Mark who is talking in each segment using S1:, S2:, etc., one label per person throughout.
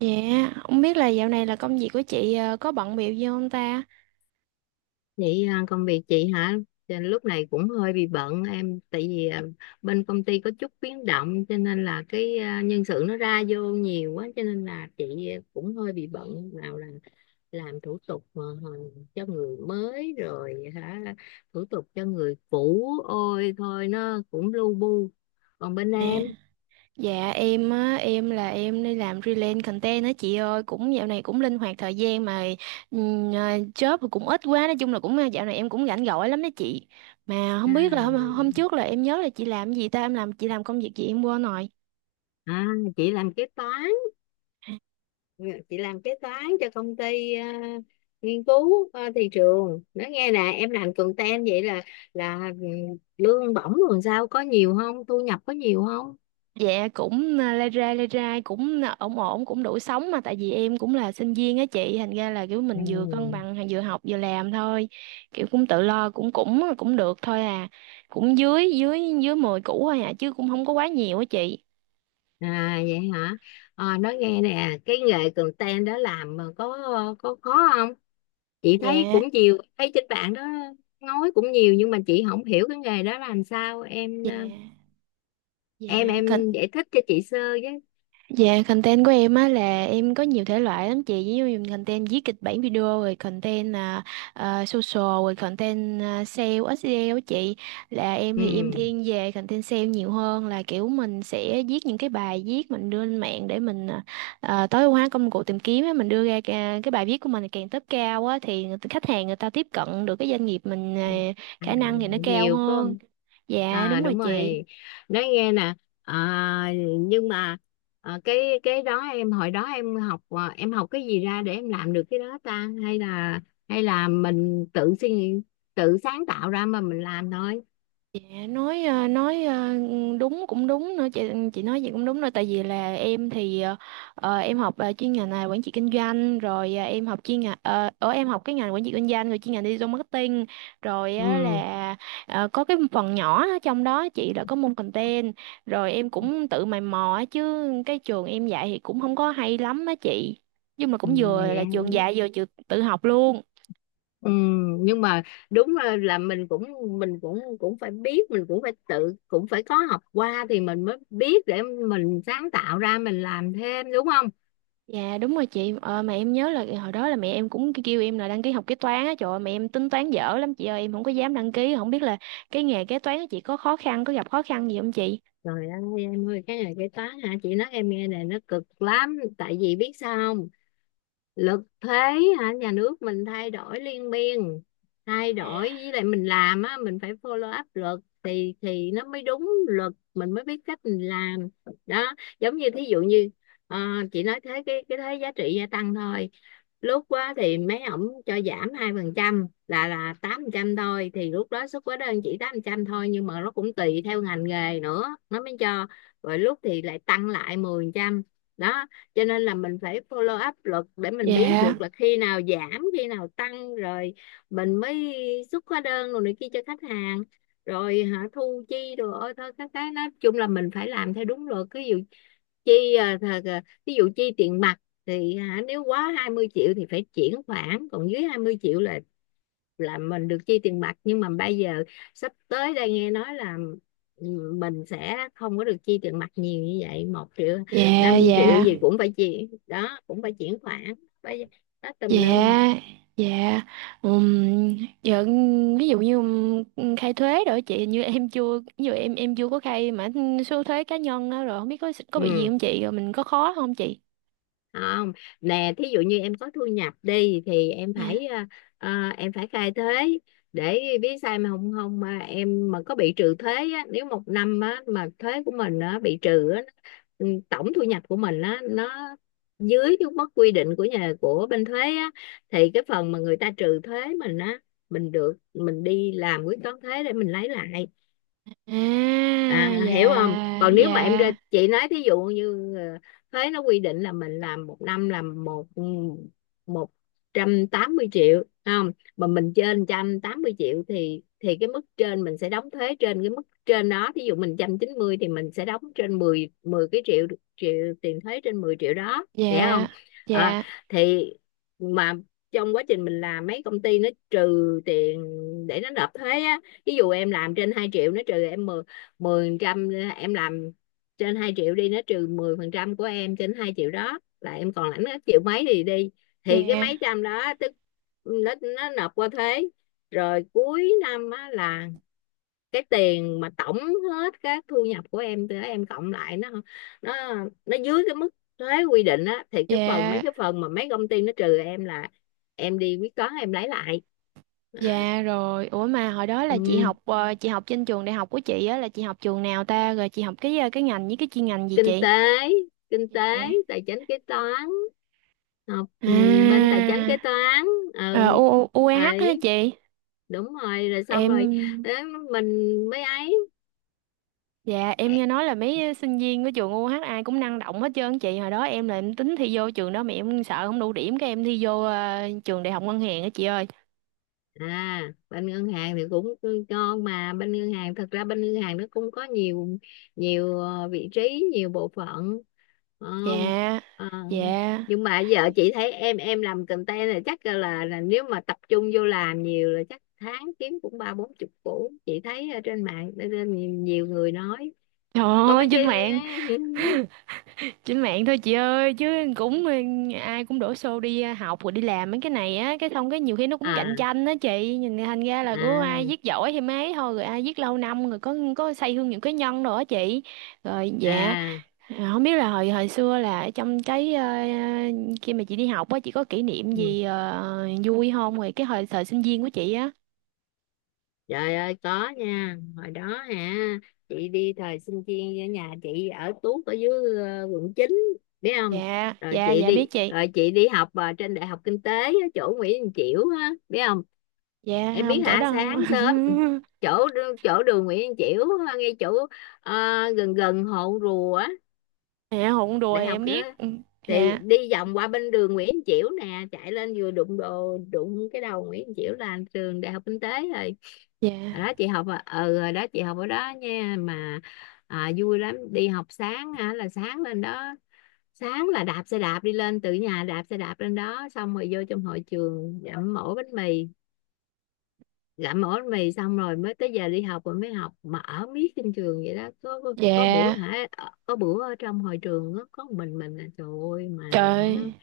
S1: Dạ, không biết là dạo này công việc của chị có bận bịu gì không ta?
S2: Vậy à, công việc chị hả? Cho nên lúc này cũng hơi bị bận em, tại vì bên công ty có chút biến động cho nên là nhân sự nó ra vô nhiều quá cho nên là chị cũng hơi bị bận, nào là làm thủ tục mà cho người mới rồi hả, thủ tục cho người cũ, ôi thôi nó cũng lu bu. Còn bên
S1: À,
S2: em?
S1: dạ em, em là em đi làm freelance content á chị ơi, cũng dạo này cũng linh hoạt thời gian mà job thì cũng ít quá, nói chung là dạo này em cũng rảnh rỗi lắm đó chị. Mà
S2: À,
S1: không biết là hôm trước là em nhớ là chị làm cái gì ta, em làm chị làm công việc gì em quên rồi.
S2: à, chị làm kế toán, chị làm kế toán cho công ty nghiên cứu thị trường. Nói nghe nè, em làm content vậy là lương bổng rồi sao, có nhiều không, thu nhập có nhiều không?
S1: Dạ cũng, lai rai cũng, ổn ổn, cũng đủ sống, mà tại vì em cũng là sinh viên á chị, thành ra là kiểu
S2: Ừ.
S1: mình vừa cân bằng vừa học vừa làm thôi, kiểu cũng tự lo, cũng cũng à, cũng được thôi à, cũng dưới dưới dưới 10 củ thôi à, chứ cũng không có quá nhiều á chị.
S2: À vậy hả? À, nói nghe nè, cái nghề content đó làm mà có khó không? Chị thấy
S1: Dạ
S2: cũng nhiều, thấy trên bạn đó nói cũng nhiều, nhưng mà chị không hiểu cái nghề đó làm sao, em ờ,
S1: dạ
S2: em
S1: dạ.
S2: em giải thích cho chị sơ với.
S1: Dạ, content của em á là em có nhiều thể loại lắm chị, ví dụ như content viết kịch bản video, rồi content social, rồi content sale SEO á chị. Là em thì em
S2: Ừ.
S1: thiên về content sale nhiều hơn, là kiểu mình sẽ viết những cái bài viết mình đưa lên mạng để mình tối ưu hóa công cụ tìm kiếm á, mình đưa ra cái bài viết của mình càng top cao á thì khách hàng người ta tiếp cận được cái doanh nghiệp mình,
S2: À,
S1: khả năng thì nó cao
S2: nhiều phải
S1: hơn.
S2: không?
S1: Dạ,
S2: À
S1: đúng rồi
S2: đúng rồi.
S1: chị.
S2: Nói nghe nè. À, nhưng mà cái đó em hồi đó em học, em học cái gì ra để em làm được cái đó ta, hay là mình tự suy nghĩ, tự sáng tạo ra mà mình làm thôi.
S1: Dạ, nói ờ, nói ờ, đúng cũng đúng nữa chị nói gì cũng đúng nữa, tại vì là em học chuyên ngành là quản trị kinh doanh, rồi ờ, em học chuyên ngành ờ, ở em học cái ngành quản trị kinh doanh rồi chuyên ngành digital marketing rồi á,
S2: Ừ.
S1: là có cái phần nhỏ ở trong đó chị, là có môn content, rồi em cũng tự mày mò á, chứ cái trường em dạy thì cũng không có hay lắm á chị, nhưng mà
S2: Ừ,
S1: cũng vừa
S2: vậy
S1: là
S2: ha.
S1: trường dạy vừa trường tự học luôn.
S2: Ừ, nhưng mà đúng là mình cũng cũng phải biết, mình cũng phải tự, cũng phải có học qua thì mình mới biết để mình sáng tạo ra mình làm thêm, đúng không?
S1: Dạ đúng rồi chị. Ờ, mà em nhớ là hồi đó là mẹ em cũng kêu em là đăng ký học kế toán á, trời ơi, mẹ em tính toán dở lắm chị ơi, em không có dám đăng ký, không biết là cái nghề kế toán của chị có khó khăn, có gặp khó khăn gì không chị?
S2: Trời ơi em ơi, cái này cái toán hả, chị nói em nghe này, nó cực lắm, tại vì biết sao không, lực thuế hả, nhà nước mình thay đổi liên miên, thay đổi với lại mình làm á, mình phải follow up luật thì nó mới đúng luật, mình mới biết cách mình làm đó. Giống như thí dụ như ờ, chị nói thế cái thuế giá trị gia tăng thôi, lúc á thì mấy ổng cho giảm 2%, là 8% thôi, thì lúc đó xuất hóa đơn chỉ 8% thôi, nhưng mà nó cũng tùy theo ngành nghề nữa nó mới cho, rồi lúc thì lại tăng lại 10% đó. Cho nên là mình phải follow up luật để mình biết
S1: Dạ
S2: được là khi nào giảm khi nào tăng, rồi mình mới xuất hóa đơn rồi này kia cho khách hàng, rồi hả thu chi rồi ôi thôi các cái, nói chung là mình phải làm theo đúng luật. Ví dụ chi à, thà- à, ví dụ chi tiền mặt thì hả, nếu quá 20 triệu thì phải chuyển khoản, còn dưới 20 triệu là mình được chi tiền mặt. Nhưng mà bây giờ sắp tới đây nghe nói là mình sẽ không có được chi tiền mặt nhiều như vậy, một triệu
S1: dạ
S2: năm triệu
S1: dạ.
S2: gì cũng phải chi đó cũng phải chuyển khoản, phải đó tùm
S1: Dạ
S2: lum.
S1: dạ dạ. Ừm, dạ, ví dụ như khai thuế rồi chị, hình như em chưa, ví dụ em chưa có khai mà số thuế cá nhân á, rồi không biết có bị gì
S2: Ừ,
S1: không chị, rồi mình có khó không chị?
S2: không. Nè thí dụ như em có thu nhập đi thì em phải
S1: Dạ,
S2: em phải khai thuế để biết, sai mà không, không mà em mà có bị trừ thuế á, nếu một năm á, mà thuế của mình á, bị trừ á, tổng thu nhập của mình á, nó dưới cái mức quy định của nhà, của bên thuế á, thì cái phần mà người ta trừ thuế mình á, mình được mình đi làm quyết toán thuế để mình lấy lại.
S1: à,
S2: À, hiểu không?
S1: dạ
S2: Còn nếu mà em ra,
S1: dạ.
S2: chị nói thí dụ như thuế nó quy định là mình làm một năm làm một 180 triệu phải không, mà mình trên 180 triệu thì cái mức trên mình sẽ đóng thuế trên cái mức trên đó. Thí dụ mình 190 triệu thì mình sẽ đóng trên mười, cái triệu triệu tiền thuế, trên 10 triệu đó, hiểu
S1: Dạ
S2: không? Ờ,
S1: dạ.
S2: thì mà trong quá trình mình làm, mấy công ty nó trừ tiền để nó nộp thuế á. Ví dụ em làm trên 2 triệu nó trừ em mười 10%, em làm trên 2 triệu đi, nó trừ 10% của em trên 2 triệu đó, là em còn lãnh hết triệu mấy thì đi, thì cái mấy
S1: Dạ
S2: trăm đó tức nó nộp qua thuế. Rồi cuối năm á, là cái tiền mà tổng hết các thu nhập của em, từ em cộng lại nó nó nó dưới cái mức thuế quy định á, thì cái phần, mấy
S1: dạ
S2: cái phần mà mấy công ty nó trừ em là em đi quyết toán em lấy lại đó.
S1: dạ. Rồi ủa, mà hồi đó là
S2: Ừ.
S1: chị học trên trường đại học của chị á, là chị học trường nào ta, rồi chị học cái cái ngành với cái chuyên ngành gì
S2: Kinh
S1: chị?
S2: tế, kinh tế
S1: Dạ.
S2: tài chính kế toán, học bên tài chính kế
S1: À,
S2: toán.
S1: ờ,
S2: Ừ
S1: U U- UAH hả
S2: vậy,
S1: chị?
S2: đúng rồi, rồi xong rồi,
S1: Em
S2: để mình mới ấy.
S1: dạ, em nghe nói là mấy sinh viên của trường UAH ai cũng năng động hết trơn chị, hồi đó em là em tính thi vô trường đó mà em sợ không đủ điểm, cái em thi vô trường đại học ngân hàng á chị ơi.
S2: À bên ngân hàng thì cũng ngon mà, bên ngân hàng thật ra bên ngân hàng nó cũng có nhiều, nhiều vị trí, nhiều bộ phận. Ờ,
S1: Dạ
S2: ờ,
S1: dạ.
S2: nhưng mà giờ chị thấy em làm content là chắc là nếu mà tập trung vô làm nhiều là chắc tháng kiếm cũng ba bốn chục củ, chị thấy ở trên mạng, ở trên nhiều, nhiều người nói
S1: Trời
S2: có
S1: ơi,
S2: mấy
S1: trên
S2: cái.
S1: mạng, trên mạng thôi chị ơi, chứ cũng ờ, ai cũng đổ xô đi học rồi đi làm mấy cái này á, cái xong cái nhiều khi nó cũng cạnh
S2: À
S1: tranh đó chị, nhìn thành ra là cứ ai viết
S2: à
S1: giỏi thì mấy thôi, rồi ai viết lâu năm rồi có xây hương những cái nhân đồ á chị, rồi dạ.
S2: à.
S1: À, không biết là hồi hồi xưa là ở trong cái khi mà chị đi học á, chị có kỷ niệm
S2: Ừ.
S1: gì vui không, rồi cái hồi thời sinh viên của chị á?
S2: Trời ơi có nha. Hồi đó hả, chị đi thời sinh viên ở nhà chị ở tuốt ở dưới quận chín, biết không?
S1: Dạ
S2: Rồi
S1: dạ
S2: chị
S1: dạ, biết
S2: đi,
S1: chị.
S2: rồi chị đi học trên Đại học Kinh tế ở chỗ Nguyễn Đình Chiểu á, biết không?
S1: Dạ
S2: Em biết
S1: không, chỗ
S2: hả,
S1: đó không.
S2: sáng sớm ừ, chỗ chỗ đường Nguyễn Đình Chiểu, ngay chỗ ờ, gần gần Hồ Rùa á.
S1: Dạ, hụn đùa
S2: Đại
S1: thì
S2: học
S1: em biết. Ừ,
S2: thì
S1: dạ
S2: đi vòng qua bên đường Nguyễn Chiểu nè, chạy lên vừa đụng đồ đụng cái đầu Nguyễn Chiểu là trường đại học kinh tế rồi. Hồi
S1: dạ
S2: đó chị học ở hồi đó chị học ở đó nha mà, à, vui lắm, đi học sáng hả là sáng lên đó, sáng là đạp xe đạp đi lên, từ nhà đạp xe đạp lên đó, xong rồi vô trong hội trường dặm mổ bánh mì, gặm ổ mì xong rồi mới tới giờ đi học, rồi mới học mà ở miết trên trường vậy đó. Có có bữa
S1: dạ.
S2: hả có bữa ở trong hội trường có mình là trời ơi, mà hả
S1: Trời,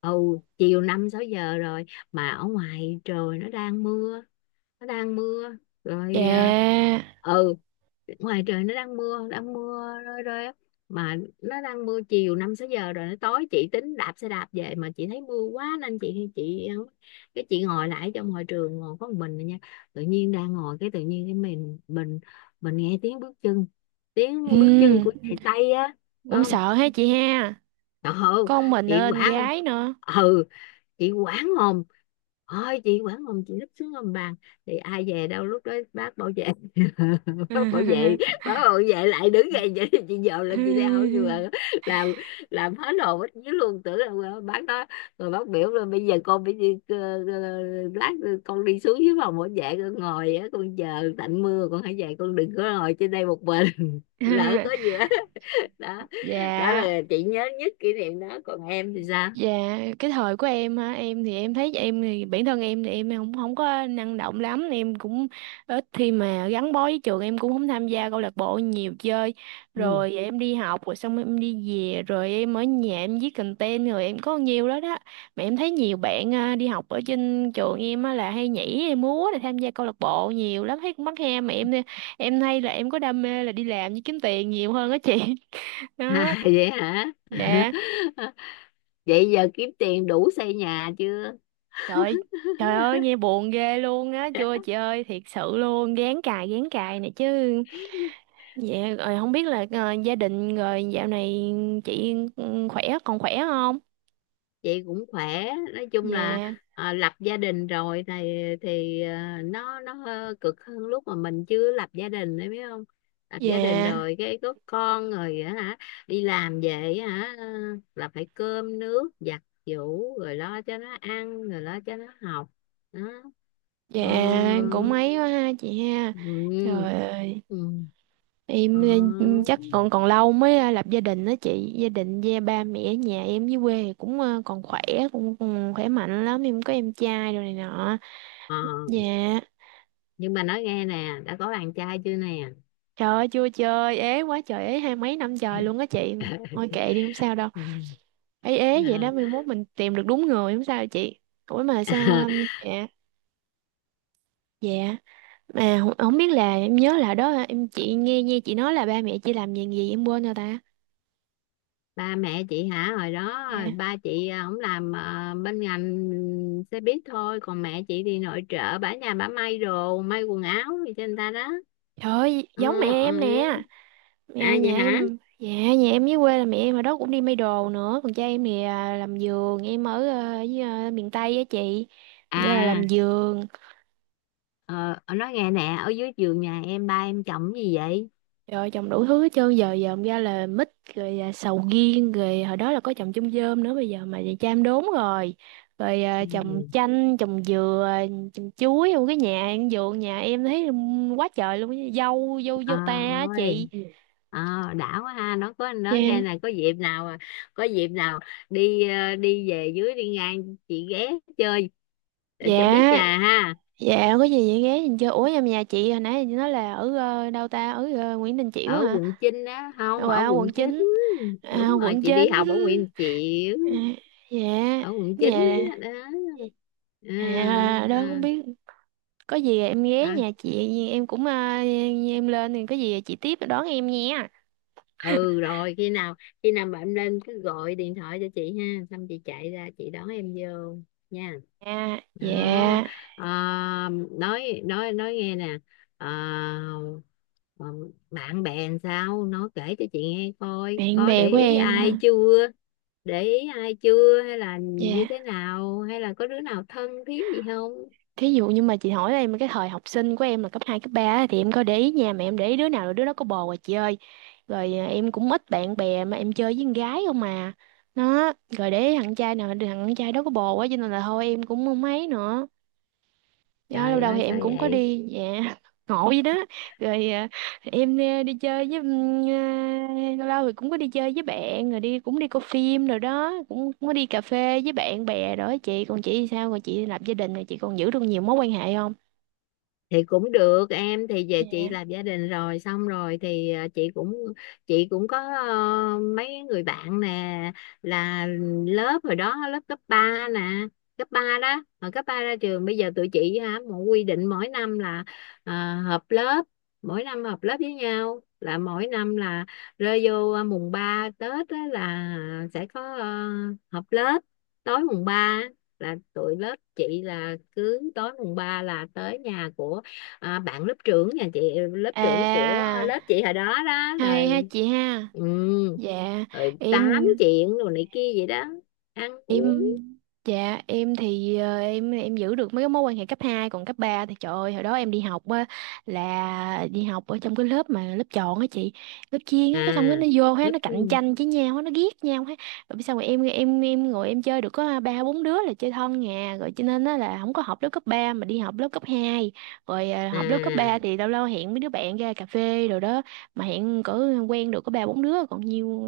S2: ồ chiều năm sáu giờ rồi mà ở ngoài trời nó đang mưa, nó đang mưa rồi
S1: dạ,
S2: ừ ngoài trời nó đang mưa, đang mưa rơi rơi á, mà nó đang mưa, chiều năm sáu giờ rồi nó tối, chị tính đạp xe đạp về mà chị thấy mưa quá nên chị cái chị ngồi lại trong hội trường, ngồi có một mình rồi nha. Tự nhiên đang ngồi cái tự nhiên cái mình mình nghe tiếng bước chân, tiếng bước chân
S1: ừ,
S2: của chạy Tây á.
S1: cũng
S2: Không,
S1: sợ ha chị ha,
S2: trời ơi,
S1: con mình
S2: chị
S1: nên
S2: quả
S1: gái nữa.
S2: ừ, chị quản hồn, ôi chị quản hồn, chị lấp xuống hầm bàn thì ai về đâu, lúc đó bác bảo vệ. Bác bảo vệ, bác bảo vệ lại đứng dậy, vậy thì chị dòm lên chị đeo, nhưng mà làm làm hết hồn hết vía luôn, tưởng là bác đó. Rồi bác biểu là bây giờ con phải đi ờ, lát con đi xuống dưới phòng bảo vệ con ngồi á, con chờ tạnh mưa con hãy về, con đừng có ngồi trên đây một mình. Lỡ có gì đó. Đó, đó
S1: Dạ,
S2: là chị nhớ nhất kỷ niệm đó, còn em thì sao?
S1: dạ, cái thời của em hả, em thì em thấy em thì bản thân em thì em không không có năng động lắm, em cũng ít khi mà gắn bó với trường, em cũng không tham gia câu lạc bộ nhiều chơi,
S2: Ừ.
S1: rồi em đi học rồi xong em đi về, rồi em ở nhà em viết content rồi em có nhiều đó đó. Mà em thấy nhiều bạn đi học ở trên trường em á, là hay nhảy hay múa, là tham gia câu lạc bộ nhiều lắm, thấy cũng mắc he, mà em hay là em có đam mê là đi làm với kiếm tiền nhiều hơn á chị.
S2: À,
S1: Đó.
S2: vậy hả?
S1: Dạ.
S2: Vậy giờ kiếm tiền đủ xây nhà chưa?
S1: Trời, trời ơi nghe buồn ghê luôn á, chưa chị ơi, thiệt sự luôn, gán cài này chứ. Dạ, rồi không biết là gia đình rồi dạo này chị ừ, khỏe, còn khỏe không?
S2: Vậy cũng khỏe. Nói chung là
S1: Dạ
S2: à, lập gia đình rồi thì nó hơi cực hơn lúc mà mình chưa lập gia đình đấy, biết không? Lập gia đình
S1: dạ
S2: rồi cái có con rồi á hả? Đi làm về á hả là phải cơm nước giặt giũ, rồi lo cho nó ăn, rồi lo cho nó học. Đó.
S1: dạ.
S2: Ờ.
S1: Cũng mấy quá ha chị ha,
S2: Ừ.
S1: trời ơi.
S2: Ừ. Ừ. Ờ.
S1: Em ừ, chắc còn còn lâu mới lập gia đình đó chị, gia đình gia ba mẹ ở nhà em với quê thì còn khỏe, cũng khỏe mạnh lắm, em có em trai rồi này nọ.
S2: Ờ.
S1: Dạ.
S2: Nhưng mà nói nghe nè, đã có bạn trai chưa nè.
S1: Trời ơi chưa, chơi ế quá trời ế, hai mấy năm trời luôn á chị. Thôi kệ đi không sao đâu, ế ế vậy
S2: À,
S1: đó, mai mốt mình tìm được đúng người không sao chị. Ủa mà sao dạ, dạ, mà không biết là em nhớ là đó, em chị nghe nghe chị nói là ba mẹ chị làm gì gì em quên rồi ta.
S2: ba mẹ chị hả, hồi đó
S1: Dạ.
S2: ba chị ổng làm bên ngành xe buýt thôi, còn mẹ chị thì nội trợ, bả nhà bả may đồ, may quần áo gì cho người ta đó.
S1: Trời ơi
S2: Ờ,
S1: giống mẹ
S2: ờ.
S1: em nè,
S2: À
S1: nhà,
S2: vậy
S1: nhà
S2: hả?
S1: em, dạ nhà em dưới quê là mẹ em ở đó cũng đi may đồ nữa, còn cha em thì làm giường, em ở miền Tây á chị, nghĩa là làm
S2: À
S1: giường.
S2: ờ, nói nghe nè, ở dưới giường nhà em, ba em chồng gì vậy?
S1: Rồi trồng đủ thứ hết trơn, giờ dòm ra là mít, rồi sầu riêng, rồi hồi đó là có trồng chôm chôm nữa, bây giờ mà về cham đốn rồi, rồi trồng
S2: Ừ.
S1: chanh trồng dừa, trồng chuối, trong cái nhà ăn vườn nhà em thấy quá trời luôn á, dâu dâu
S2: Ờ
S1: dâu ta á chị.
S2: ơi. Ờ đã quá ha, nó có nó nghe
S1: Dạ
S2: là có dịp nào, có dịp nào đi đi về dưới đi ngang chị ghé chơi, để cho biết
S1: dạ
S2: nhà ha.
S1: dạ. Có gì vậy ghé nhìn chơi. Ủa em, nhà chị hồi nãy chị nói là ở đâu ta, ở Nguyễn Đình Chiểu
S2: Ở
S1: hả?
S2: quận Chinh á, không, ở quận
S1: Quận
S2: Chín.
S1: chín,
S2: Đúng rồi,
S1: quận
S2: chị đi
S1: chín.
S2: học ở Nguyễn Chiểu,
S1: À, dạ,
S2: ở quận Chín
S1: nhà
S2: á đó. À,
S1: đó không
S2: à,
S1: biết, có gì em ghé
S2: à.
S1: nhà chị, em lên thì có gì chị tiếp đón em nha.
S2: Ừ rồi khi nào, khi nào mà em lên cứ gọi điện thoại cho chị ha, xong chị chạy ra chị đón em vô nha.
S1: À
S2: Đó.
S1: dạ.
S2: À, nói nghe nè, à, ờ, bạn bè làm sao nó kể cho chị nghe coi,
S1: Bạn
S2: có
S1: bè
S2: để
S1: của
S2: ý
S1: em
S2: ai
S1: ha?
S2: chưa, để ý ai chưa, hay là như thế
S1: Dạ,
S2: nào, hay là có đứa nào thân thiết gì không?
S1: thí dụ như mà chị hỏi em cái thời học sinh của em là cấp 2 cấp 3 á, thì em có để ý nha, mà em để ý đứa nào là đứa đó có bồ rồi chị ơi, em cũng ít bạn bè, mà em chơi với con gái không mà, nó rồi để ý thằng trai nào thằng trai đó có bồ quá, cho nên là thôi em cũng không mấy nữa. Dạ,
S2: Trời
S1: lâu đầu thì
S2: ơi sao
S1: em cũng có
S2: vậy?
S1: đi, dạ ngộ vậy đó. rồi à, em đi chơi với lâu lâu thì cũng có đi chơi với bạn, rồi đi, cũng đi coi phim rồi đó, cũng có đi cà phê với bạn bè rồi đó chị, còn chị thì sao, còn chị lập gia đình rồi chị còn giữ được nhiều mối quan hệ không?
S2: Thì cũng được, em thì về chị
S1: Dạ.
S2: lập gia đình rồi xong rồi thì chị cũng có mấy người bạn nè, là lớp hồi đó lớp cấp 3 nè, cấp 3 đó hồi cấp 3 ra trường bây giờ tụi chị hả một quy định mỗi năm là ờ, họp lớp, mỗi năm họp lớp với nhau, là mỗi năm là rơi vô mùng 3 Tết á, là sẽ có họp lớp tối mùng 3, là tụi lớp chị là cứ tối mùng 3 là tới nhà của bạn lớp trưởng, nhà chị lớp trưởng của
S1: À,
S2: lớp chị hồi đó đó
S1: hay ha
S2: rồi.
S1: chị ha.
S2: Ừ.
S1: Dạ
S2: Rồi tám
S1: em
S2: chuyện rồi này kia vậy đó, ăn uống.
S1: em dạ em thì em giữ được mấy cái mối quan hệ cấp hai, còn cấp 3 thì trời ơi, hồi đó em đi học á là đi học ở trong cái lớp mà lớp chọn á chị, lớp chuyên
S2: À
S1: á, cái xong cái nó vô hết,
S2: lớp
S1: nó cạnh
S2: thiên.
S1: tranh với nhau hết, nó ghét nhau hết. Rồi sao mà em ngồi em chơi được có 3 4 đứa là chơi thân nhà rồi, cho nên á là không có học lớp cấp 3 mà đi học lớp cấp 2, rồi học lớp cấp 3
S2: À.
S1: thì lâu lâu hẹn mấy đứa bạn ra cà phê rồi đó, mà hẹn cỡ quen được có 3 4 đứa, còn nhiều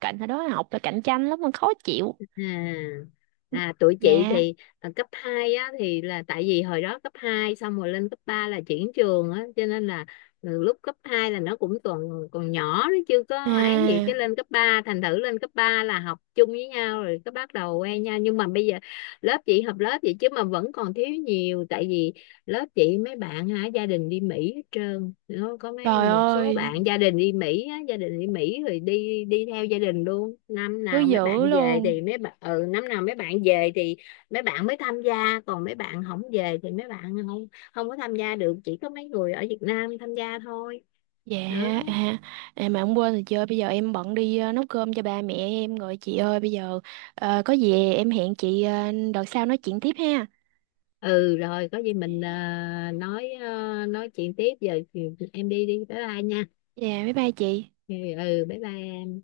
S1: cạnh hồi đó học là cạnh tranh lắm mà khó chịu.
S2: À, à tụi chị
S1: Dạ.
S2: thì à, cấp 2 á thì là tại vì hồi đó cấp 2 xong rồi lên cấp 3 là chuyển trường á, cho nên là từ lúc cấp 2 là nó cũng còn còn nhỏ, nó chưa có ấy gì,
S1: À,
S2: cái lên cấp 3 thành thử lên cấp 3 là học chung với nhau rồi, cái bắt đầu quen nhau. Nhưng mà bây giờ lớp chị học lớp vậy chứ mà vẫn còn thiếu nhiều, tại vì lớp chị mấy bạn hả gia đình đi Mỹ hết trơn. Nó có mấy,
S1: trời
S2: một số
S1: ơi,
S2: bạn gia đình đi Mỹ á, gia đình đi Mỹ rồi đi đi theo gia đình luôn, năm
S1: thứ
S2: nào mấy
S1: dữ
S2: bạn về
S1: luôn.
S2: thì mấy bạn ừ, năm nào mấy bạn về thì mấy bạn mới tham gia, còn mấy bạn không về thì mấy bạn không không có tham gia được, chỉ có mấy người ở Việt Nam tham gia thôi.
S1: Dạ,
S2: Đó.
S1: à, à mà không, quên rồi chị ơi, bây giờ em bận đi nấu cơm cho ba mẹ em rồi chị ơi, bây giờ có gì em hẹn chị đợt sau nói chuyện tiếp ha.
S2: Ừ rồi có gì mình nói chuyện tiếp, giờ thì em đi đi, bye bye nha.
S1: Dạ, bye bye chị.
S2: Ừ ừ, bye bye.